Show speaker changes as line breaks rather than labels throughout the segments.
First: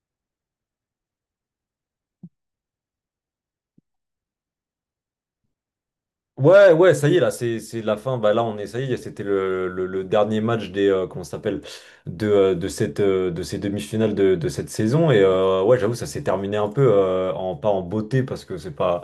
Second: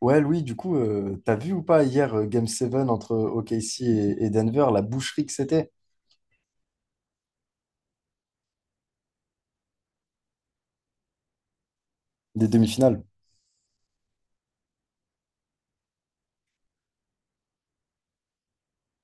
Ouais, Louis, du coup, t'as vu ou pas hier Game 7 entre OKC et Denver, la boucherie que c'était
Ouais, ouais, ça y est, là, c'est la fin. Bah, là, on est, ça y est, c'était le dernier match des, comment ça s'appelle,
des
de cette,
demi-finales?
de ces demi-finales de cette saison. Et ouais, j'avoue, ça s'est terminé un peu, en, pas en beauté, parce que c'est pas,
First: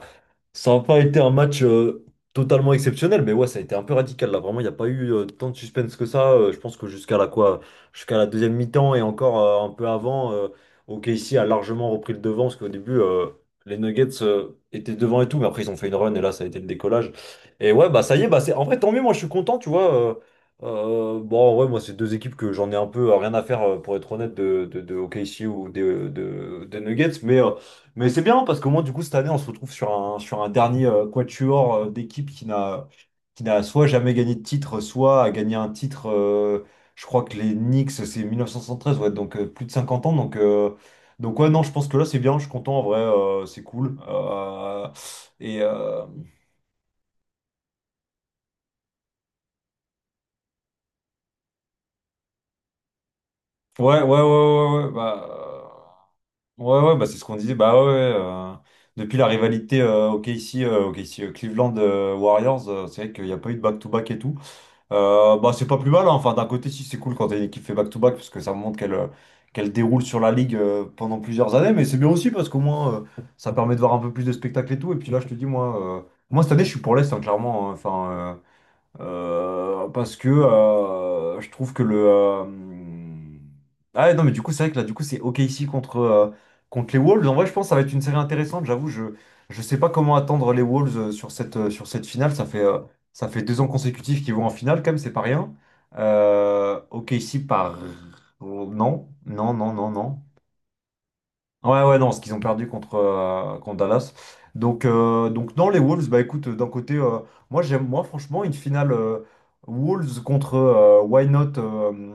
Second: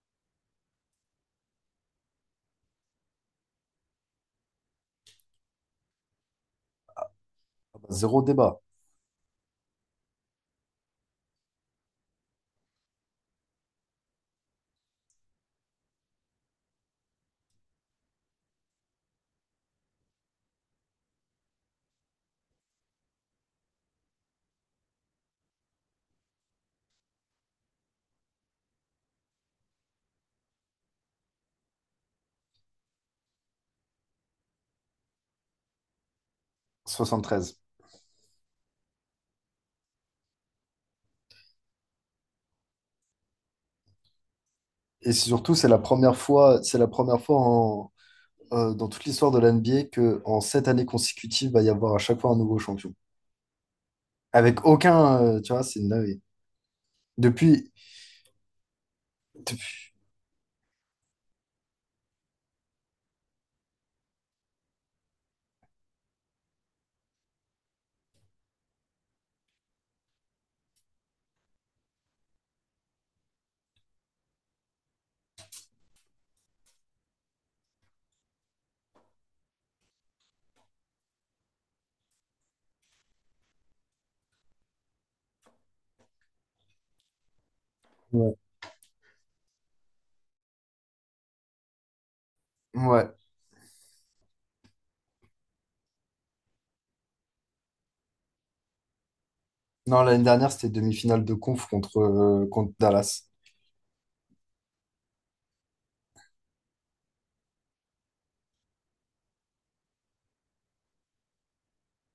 ça n'a pas été un match totalement exceptionnel, mais ouais, ça a été un peu radical là. Vraiment, il n'y a pas eu tant de suspense que ça. Je pense que jusqu'à la quoi,
Ah bah,
jusqu'à
zéro
la deuxième
débat,
mi-temps et encore un peu avant, OKC a largement repris le devant parce qu'au début, les Nuggets étaient devant et tout, mais après ils ont fait une run et là, ça a été le décollage. Et ouais, bah ça y est, bah c'est en vrai tant mieux. Moi, je suis content, tu vois. Bon, ouais, moi, c'est deux équipes que j'en ai un peu rien à faire pour être honnête de OKC ou des Nuggets, mais. Mais c'est bien parce qu'au moins, du coup, cette année, on se retrouve sur un dernier quatuor d'équipe qui n'a soit jamais gagné de titre, soit a gagné un titre. Je crois que les
73.
Knicks, c'est 1973, ouais, donc plus de 50 ans. Donc ouais, non, je pense que là, c'est bien. Je suis content en vrai, c'est cool.
Et surtout,
Et
c'est la
euh,
première fois, dans toute l'histoire de l'NBA que en 7 années consécutives, va y avoir à chaque fois un nouveau champion.
ouais, ouais, ouais,
Avec aucun, tu vois, c'est une dinguerie.
ouais, ouais, bah, c'est ce qu'on disait.
Depuis,
Bah ouais, ouais, depuis la rivalité
depuis-
OKC, OKC, Cleveland Warriors, c'est vrai qu'il n'y a pas eu de back-to-back et tout. Bah, c'est pas plus mal, hein. Enfin, d'un côté, si c'est cool quand t'as une équipe fait back-to-back, parce que ça montre qu'elle déroule sur la ligue pendant plusieurs années, mais c'est bien aussi parce qu'au moins ça permet de voir un peu plus de spectacles et tout. Et puis là, je te dis, moi, moi cette année, je suis pour l'Est, hein, clairement. Hein. Enfin, parce que je trouve que le. Ah ouais, non, mais du coup, c'est vrai que là, du coup, c'est OKC contre, contre les Wolves. En vrai, je pense que ça va être une série
ouais.
intéressante. J'avoue, je sais pas comment attendre les Wolves sur cette, sur cette finale. Ça fait, euh,
Ouais.
ça fait 2 ans consécutifs qu'ils vont en finale, quand même, c'est pas rien. OKC par. Non, non, non, non,
Non,
non.
l'année dernière, c'était demi-finale de conf
Ouais,
contre,
ouais, non, ce qu'ils ont
euh,
perdu
contre
contre,
Dallas.
contre Dallas. Donc, dans les Wolves, bah écoute, d'un côté, moi, j'aime, moi, franchement, une finale Wolves contre Why Not,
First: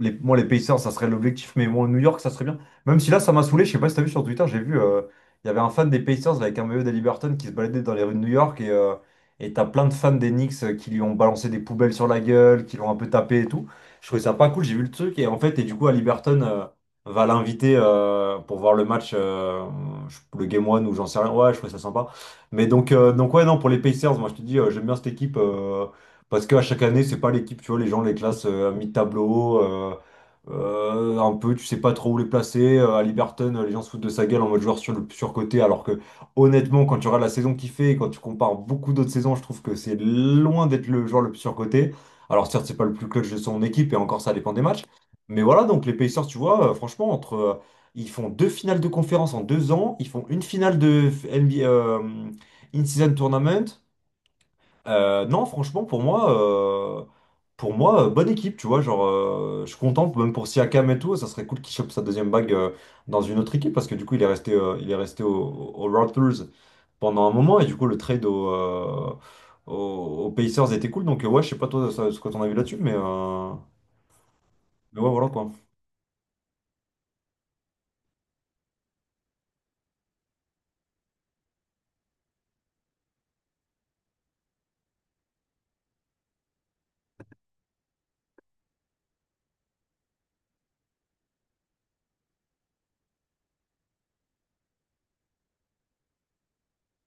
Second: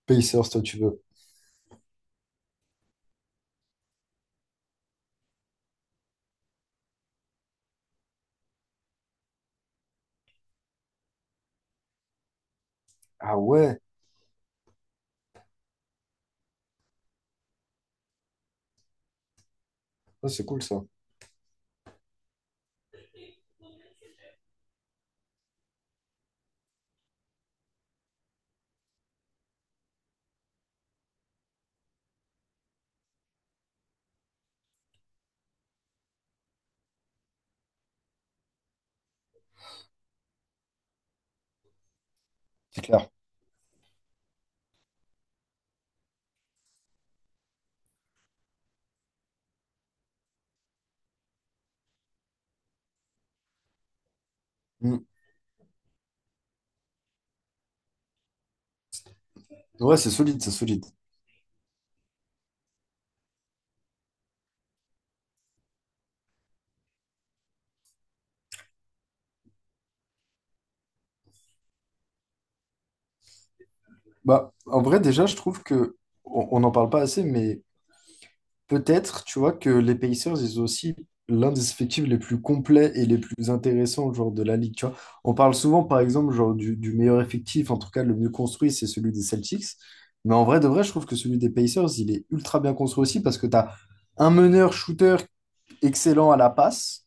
les, moi, les
Pacers, toi, tu
Pacers, ça
veux.
serait l'objectif, mais bon, New York, ça serait bien. Même si là, ça m'a saoulé, je sais pas si t'as vu sur Twitter, j'ai vu, il y avait un fan des Pacers avec un maillot d'Aliberton qui se baladait dans les rues de New York, et t'as plein de fans des Knicks qui lui ont balancé des poubelles sur la gueule, qui l'ont un peu
Ah
tapé et tout.
ouais,
Je trouvais ça pas cool, j'ai vu le truc, et en fait, et du coup, Haliburton va l'inviter pour voir le match,
ouais,
le
c'est cool
Game
ça.
One ou j'en sais rien. Ouais, je trouvais ça sympa. Mais donc ouais, non, pour les Pacers, moi je te dis, j'aime bien cette équipe parce qu'à chaque année, c'est pas l'équipe, tu vois, les gens les classent à mi-tableau. Un peu, tu sais pas trop où les placer. À Liberton, les gens se foutent de sa gueule en mode joueur sur le surcoté, alors que honnêtement, quand tu regardes la saison qu'il fait et quand tu compares beaucoup d'autres saisons, je trouve que c'est loin d'être le joueur le plus surcoté. Alors certes, c'est
C'est
pas le plus
clair.
clutch de son équipe et encore ça dépend des matchs. Mais voilà, donc les Pacers, tu vois, franchement, entre ils font deux finales de conférence en 2 ans, ils font une finale de NBA In-Season Tournament.
Mm.
Non, franchement, pour moi, bonne équipe, tu vois. Genre, je suis
Ouais,
content,
c'est
même
solide,
pour
c'est solide.
Siakam et tout, ça serait cool qu'il chope sa deuxième bague dans une autre équipe parce que du coup, il est resté au Raptors pendant un moment et du coup, le trade aux Pacers était cool. Donc, ouais, je sais pas toi ce que t'en as vu là-dessus, mais, euh,
Bah, en
mais
vrai,
ouais,
déjà,
voilà
je
quoi.
trouve que on n'en parle pas assez, mais peut-être, tu vois, que les Pacers, ils ont aussi l'un des effectifs les plus complets et les plus intéressants, genre, de la ligue, tu vois. On parle souvent, par exemple, genre, du meilleur effectif, en tout cas, le mieux construit, c'est celui des Celtics. Mais en vrai, de vrai, je trouve que celui des Pacers, il est ultra bien construit aussi parce que tu as un meneur-shooter excellent à la passe.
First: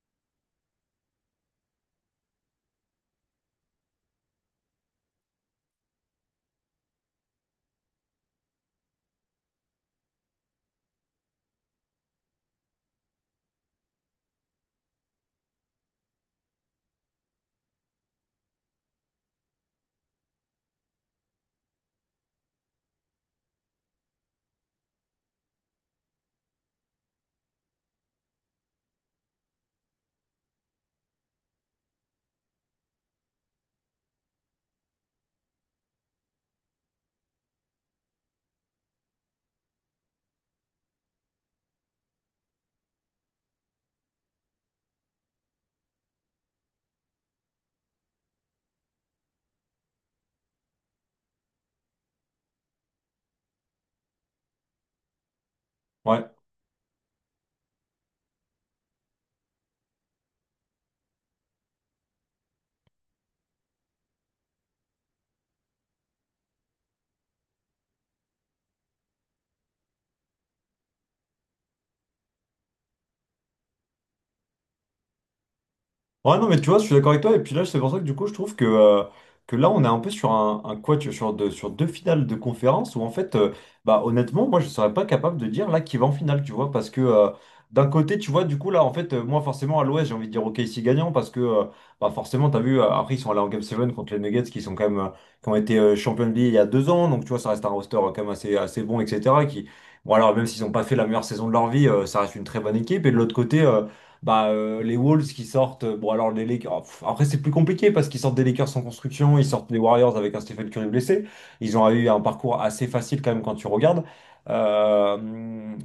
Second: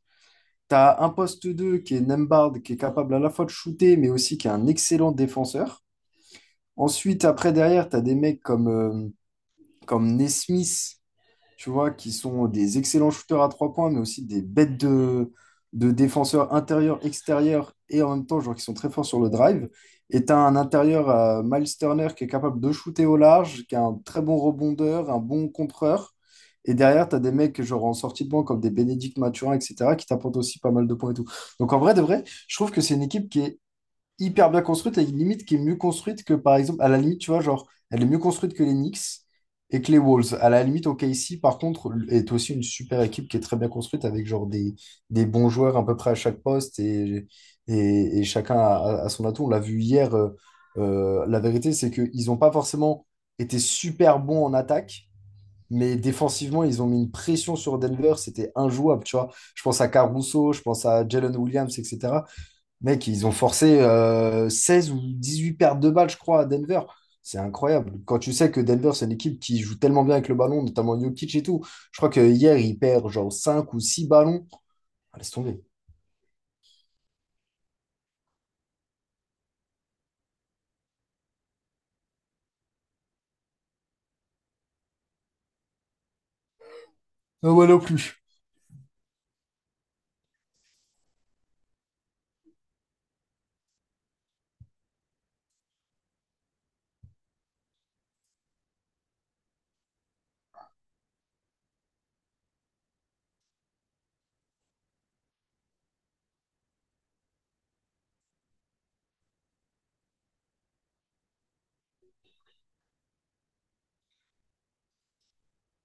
Tu as un poste 2 qui est Nembhard, qui est capable à la fois de shooter, mais aussi qui est un excellent défenseur. Ensuite, après, derrière, tu as des mecs comme comme Nesmith, tu vois, qui sont des excellents shooters à trois points, mais aussi des bêtes de défenseurs intérieurs, extérieurs, et en même temps, genre, qui sont très forts sur le drive. Et tu as un intérieur, Miles Turner, qui est capable de shooter au large, qui a un très bon rebondeur, un bon contreur. Et derrière, tu as des mecs, genre, en sortie de banc, comme des Bénédicte Mathurin, etc., qui t'apportent aussi pas mal de points et tout. Donc, en vrai, de vrai, je trouve que c'est une équipe qui est hyper bien construite et une limite qui est mieux construite que, par exemple, à la limite, tu vois, genre, elle est mieux construite que les Knicks et que les Wolves. À la limite, OKC, par contre, est aussi une super équipe qui est très bien construite avec, genre, des bons joueurs à peu près à chaque poste et chacun a son atout. On l'a vu hier, la vérité, c'est qu'ils n'ont pas forcément été super bons en attaque. Mais
Ouais.
défensivement, ils ont mis une pression sur Denver, c'était injouable, tu vois. Je pense à Caruso, je pense à Jalen Williams, etc. Mec, ils ont forcé 16 ou huit pertes de balles, je crois, à Denver. C'est incroyable. Quand tu sais que Denver, c'est une équipe qui joue tellement bien avec le ballon, notamment Jokic et tout. Je crois que hier, il perd genre 5 ou 6 ballons. Ah, laisse tomber.
Ouais, non, mais tu vois, je suis d'accord avec toi. Et puis là, c'est pour ça que du coup, je trouve que là, on est un peu sur un, sur deux finales de conférence où, en fait, bah, honnêtement, moi, je serais pas capable de dire là qui va en finale, tu vois, parce que
Ah ouais, non
d'un côté,
plus.
tu vois, du coup, là, en fait, moi, forcément, à l'Ouest, j'ai envie de dire ok OKC gagnant parce que, bah, forcément, t'as vu, après, ils sont allés en Game 7 contre les Nuggets qui sont quand même, qui ont été champions de NBA il y a 2 ans, donc, tu vois, ça reste un roster quand même assez, assez bon, etc. Qui, bon, alors, même s'ils n'ont pas fait la meilleure saison de leur vie, ça reste une très bonne équipe. Et de l'autre côté, les Wolves qui sortent, bon alors les Lakers, oh, pff, après c'est plus compliqué parce qu'ils sortent des Lakers sans construction, ils sortent des Warriors avec un Stephen Curry blessé, ils ont eu un parcours assez facile quand même quand tu regardes. Euh,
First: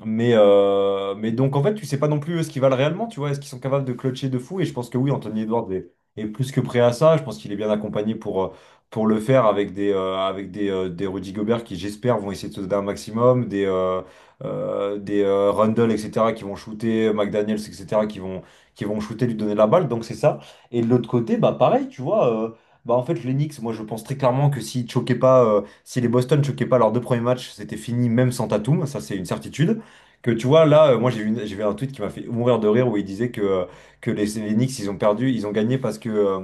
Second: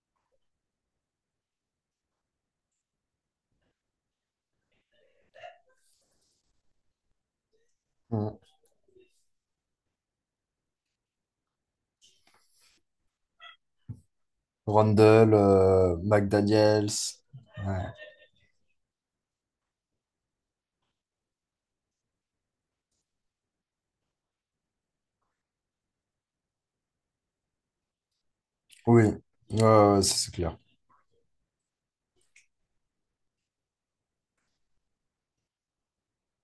mais donc en fait tu sais pas non plus eux, ce qu'ils valent réellement, tu vois, est-ce qu'ils sont capables de clutcher de fou, et je pense que oui, Anthony Edwards est plus que prêt à ça, je pense qu'il est bien accompagné
Ouais.
pour le faire avec des Rudy Gobert qui, j'espère, vont essayer de se donner un maximum, des
Randle,
Rundle, etc., qui vont
McDaniels.
shooter, McDaniels,
Ouais.
etc., qui vont shooter, lui donner la balle. Donc c'est ça. Et de l'autre côté, bah pareil, tu vois, bah en fait, les Knicks, moi je pense très clairement que s'ils choquaient pas, si les Boston choquaient pas leurs deux premiers matchs, c'était fini même sans Tatum, ça
Oui,
c'est une
ouais,
certitude.
ouais, ça,
Que
c'est
tu
clair.
vois, là, moi j'ai vu, j'ai vu un tweet qui m'a fait mourir de rire où il disait que les Knicks, ils ont perdu, ils ont gagné parce que.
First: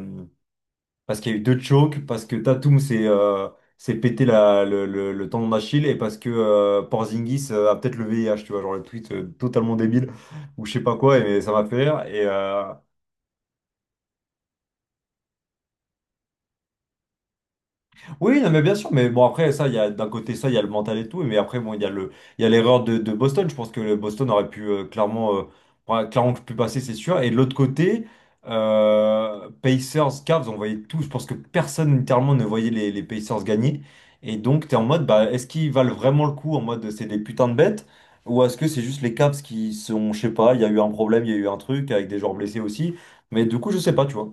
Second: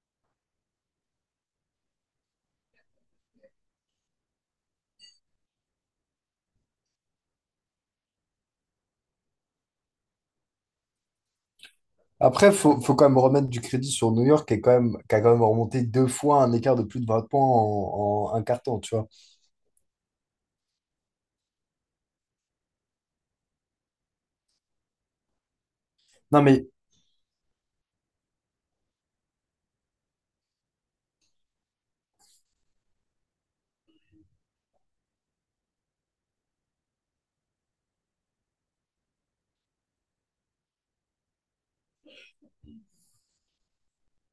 Parce qu'il y a eu deux chokes, parce que Tatum s'est pété le tendon d'Achille et parce que Porzingis a peut-être le VIH, tu vois, genre le tweet totalement débile ou je sais pas quoi, et ça m'a fait rire.
Après, faut quand même remettre du crédit sur New York qui, est quand même, qui a quand même remonté deux fois un écart de plus de 20 points en
Oui,
un
non, mais bien
carton,
sûr,
tu vois.
mais bon, après, ça, il y a d'un côté ça, il y a le mental et tout, mais après, bon, il y a l'erreur de Boston. Je pense que le Boston aurait pu clairement, ouais, clairement
Non,
pu
mais
passer, c'est sûr. Et de l'autre côté, Pacers, Cavs, on voyait tout. Je pense que personne, littéralement, ne voyait les Pacers gagner. Et donc, t'es en mode, bah, est-ce qu'ils valent vraiment le coup en mode c'est des putains de bêtes? Ou est-ce que c'est juste les Cavs qui sont, je sais pas, il y a eu un problème, il y a eu un truc avec des joueurs blessés aussi. Mais du coup, je sais pas, tu vois.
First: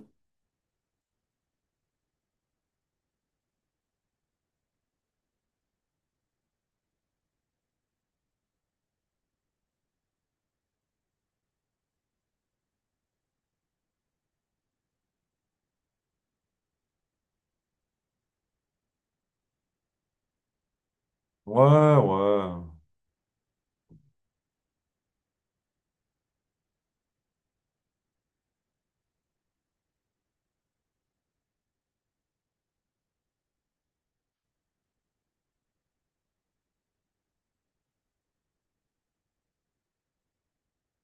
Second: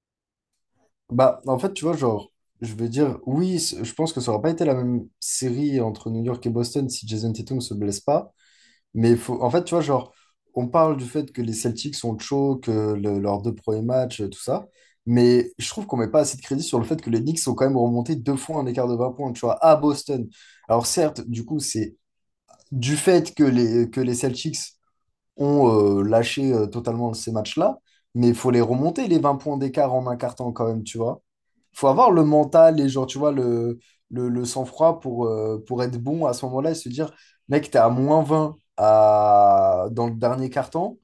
bah, en fait, tu vois, genre, je veux dire, oui, je pense que ça aurait pas été la même série entre New York et Boston si Jason Tatum se blesse pas. Mais il faut, en fait, tu vois, genre, on parle du fait que les Celtics sont chauds, que leurs deux premiers matchs, tout ça. Mais je trouve qu'on met pas assez de crédit sur le fait que les Knicks sont quand même remontés deux fois un écart de 20 points, tu vois, à Boston. Alors, certes, du coup, c'est
Ouais, ouais.
du fait que que les Celtics ont lâché totalement ces matchs-là, mais il faut les remonter, les 20 points d'écart en un quart temps quand même, tu vois faut avoir le mental et genre, tu vois, le sang-froid pour être bon à ce moment-là et se dire, mec, t'es à moins 20 à... dans le dernier carton.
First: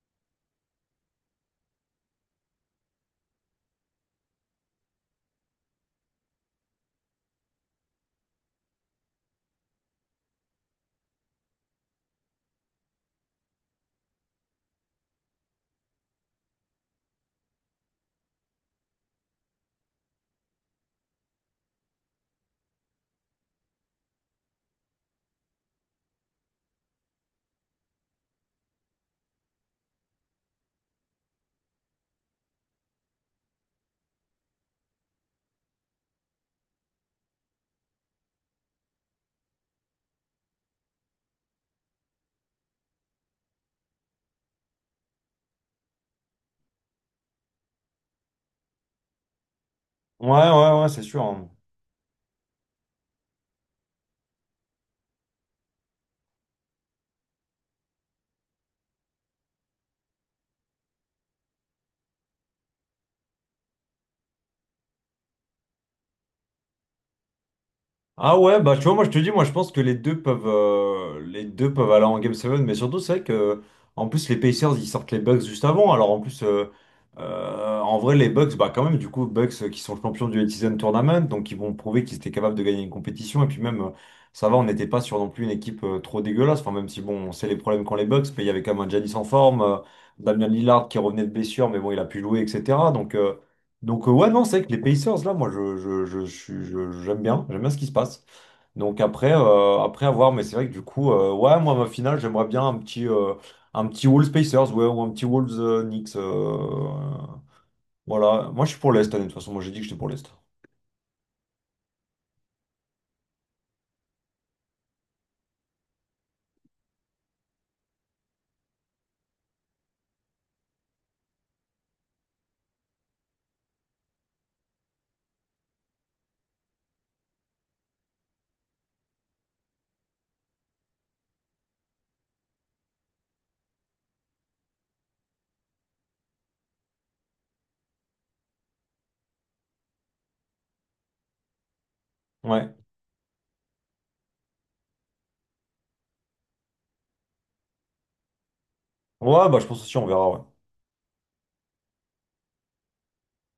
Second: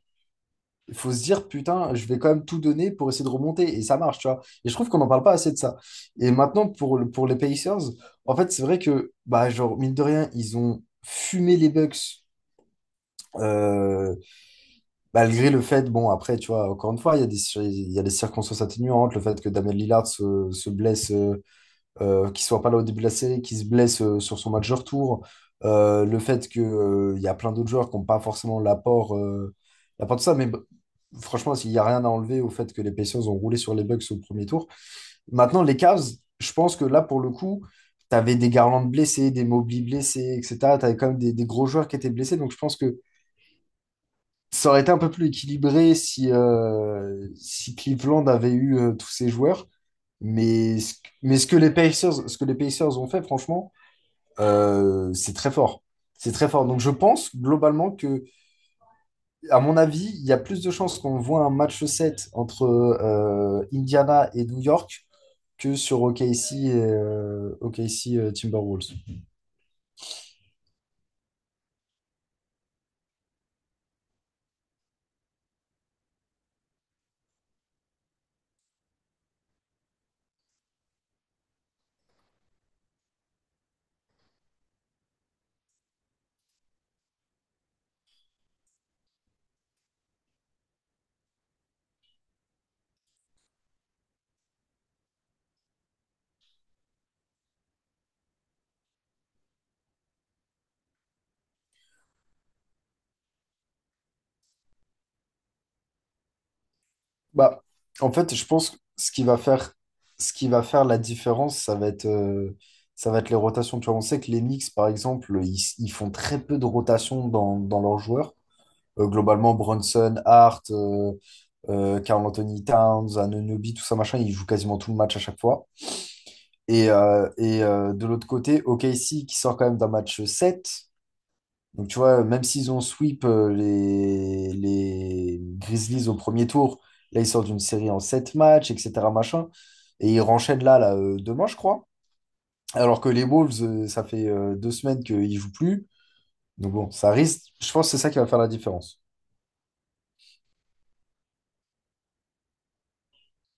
Il faut se dire, putain, je vais quand même tout donner pour essayer de remonter. Et ça marche, tu vois. Et je trouve qu'on n'en parle pas assez de ça. Et maintenant, pour, pour les Pacers, en fait, c'est vrai que, bah, genre, mine de rien, ils ont fumé les Bucks. euh, Malgré le fait, bon, après, tu vois, encore une fois, il y a des circonstances atténuantes, le fait que Damien Lillard se blesse. Qu'il soit pas là au début de la série, qu'il se blesse sur son match de retour, le fait que, il y a plein d'autres joueurs qui n'ont pas forcément l'apport de ça, mais bah, franchement, il n'y a rien à enlever au fait que les Pacers ont roulé sur les Bucks au premier tour. Maintenant, les Cavs, je pense que là, pour le coup, tu avais des Garland blessés, des Mobley blessés, etc. Tu avais quand même des gros joueurs qui étaient blessés, donc je pense que ça aurait été un peu plus équilibré si, si Cleveland avait eu tous ces joueurs.
Ouais,
Mais
ouais, ouais,
ce,
c'est sûr.
mais ce
Hein.
que les Pacers, ce que les Pacers ont fait, franchement, c'est très fort. C'est très fort. Donc je pense globalement que, à mon avis, il y a plus de chances qu'on voit un match 7 entre Indiana et New York que sur OKC OKC,
Ah ouais, bah tu
Timberwolves.
vois, moi je te dis, moi je pense que les deux peuvent aller en Game 7, mais surtout c'est vrai que en plus les Pacers ils sortent les Bucks juste avant, alors en plus en vrai les Bucks, bah quand même du coup Bucks qui sont champions du Elite Tournament, donc ils vont prouver qu'ils étaient capables de gagner une compétition, et puis même ça va, on n'était pas sur non plus une équipe trop dégueulasse, enfin même si bon on sait les problèmes qu'ont les Bucks, mais il y avait quand même un Giannis en forme, Damian Lillard qui revenait de blessure, mais bon il a pu jouer, etc. Ouais non c'est vrai que les Pacers là, moi je suis- je- j'aime bien ce qui se passe. Donc après, mais c'est vrai que du coup, ouais, moi, ma finale, j'aimerais bien un petit Wolves Pacers, ouais, ou un petit Wolves Knicks.
Bah, en fait, je
Voilà, moi, je
pense que
suis pour
ce
l'Est, hein,
qui
de toute
va
façon, moi, j'ai
faire,
dit que j'étais pour l'Est.
ce qui va faire la différence, ça va être les rotations. Tu vois, on sait que les Knicks, par exemple, ils font très peu de rotations dans leurs joueurs. Globalement, Brunson, Hart, Karl Anthony Towns, Anunoby, tout ça, machin, ils jouent quasiment tout le match à chaque fois. Et, de l'autre côté, OKC qui sort quand même d'un match 7. Donc tu vois, même s'ils ont sweep les Grizzlies au premier tour, là ils sortent d'une série en 7 matchs, etc. Machin, et ils renchaînent là, demain, je crois.
Ouais.
Alors que les Wolves, ça fait 2 semaines qu'ils jouent plus. Donc bon, ça risque, je pense que c'est ça qui va faire la différence.
Ouais, bah, je pense aussi, on verra, ouais.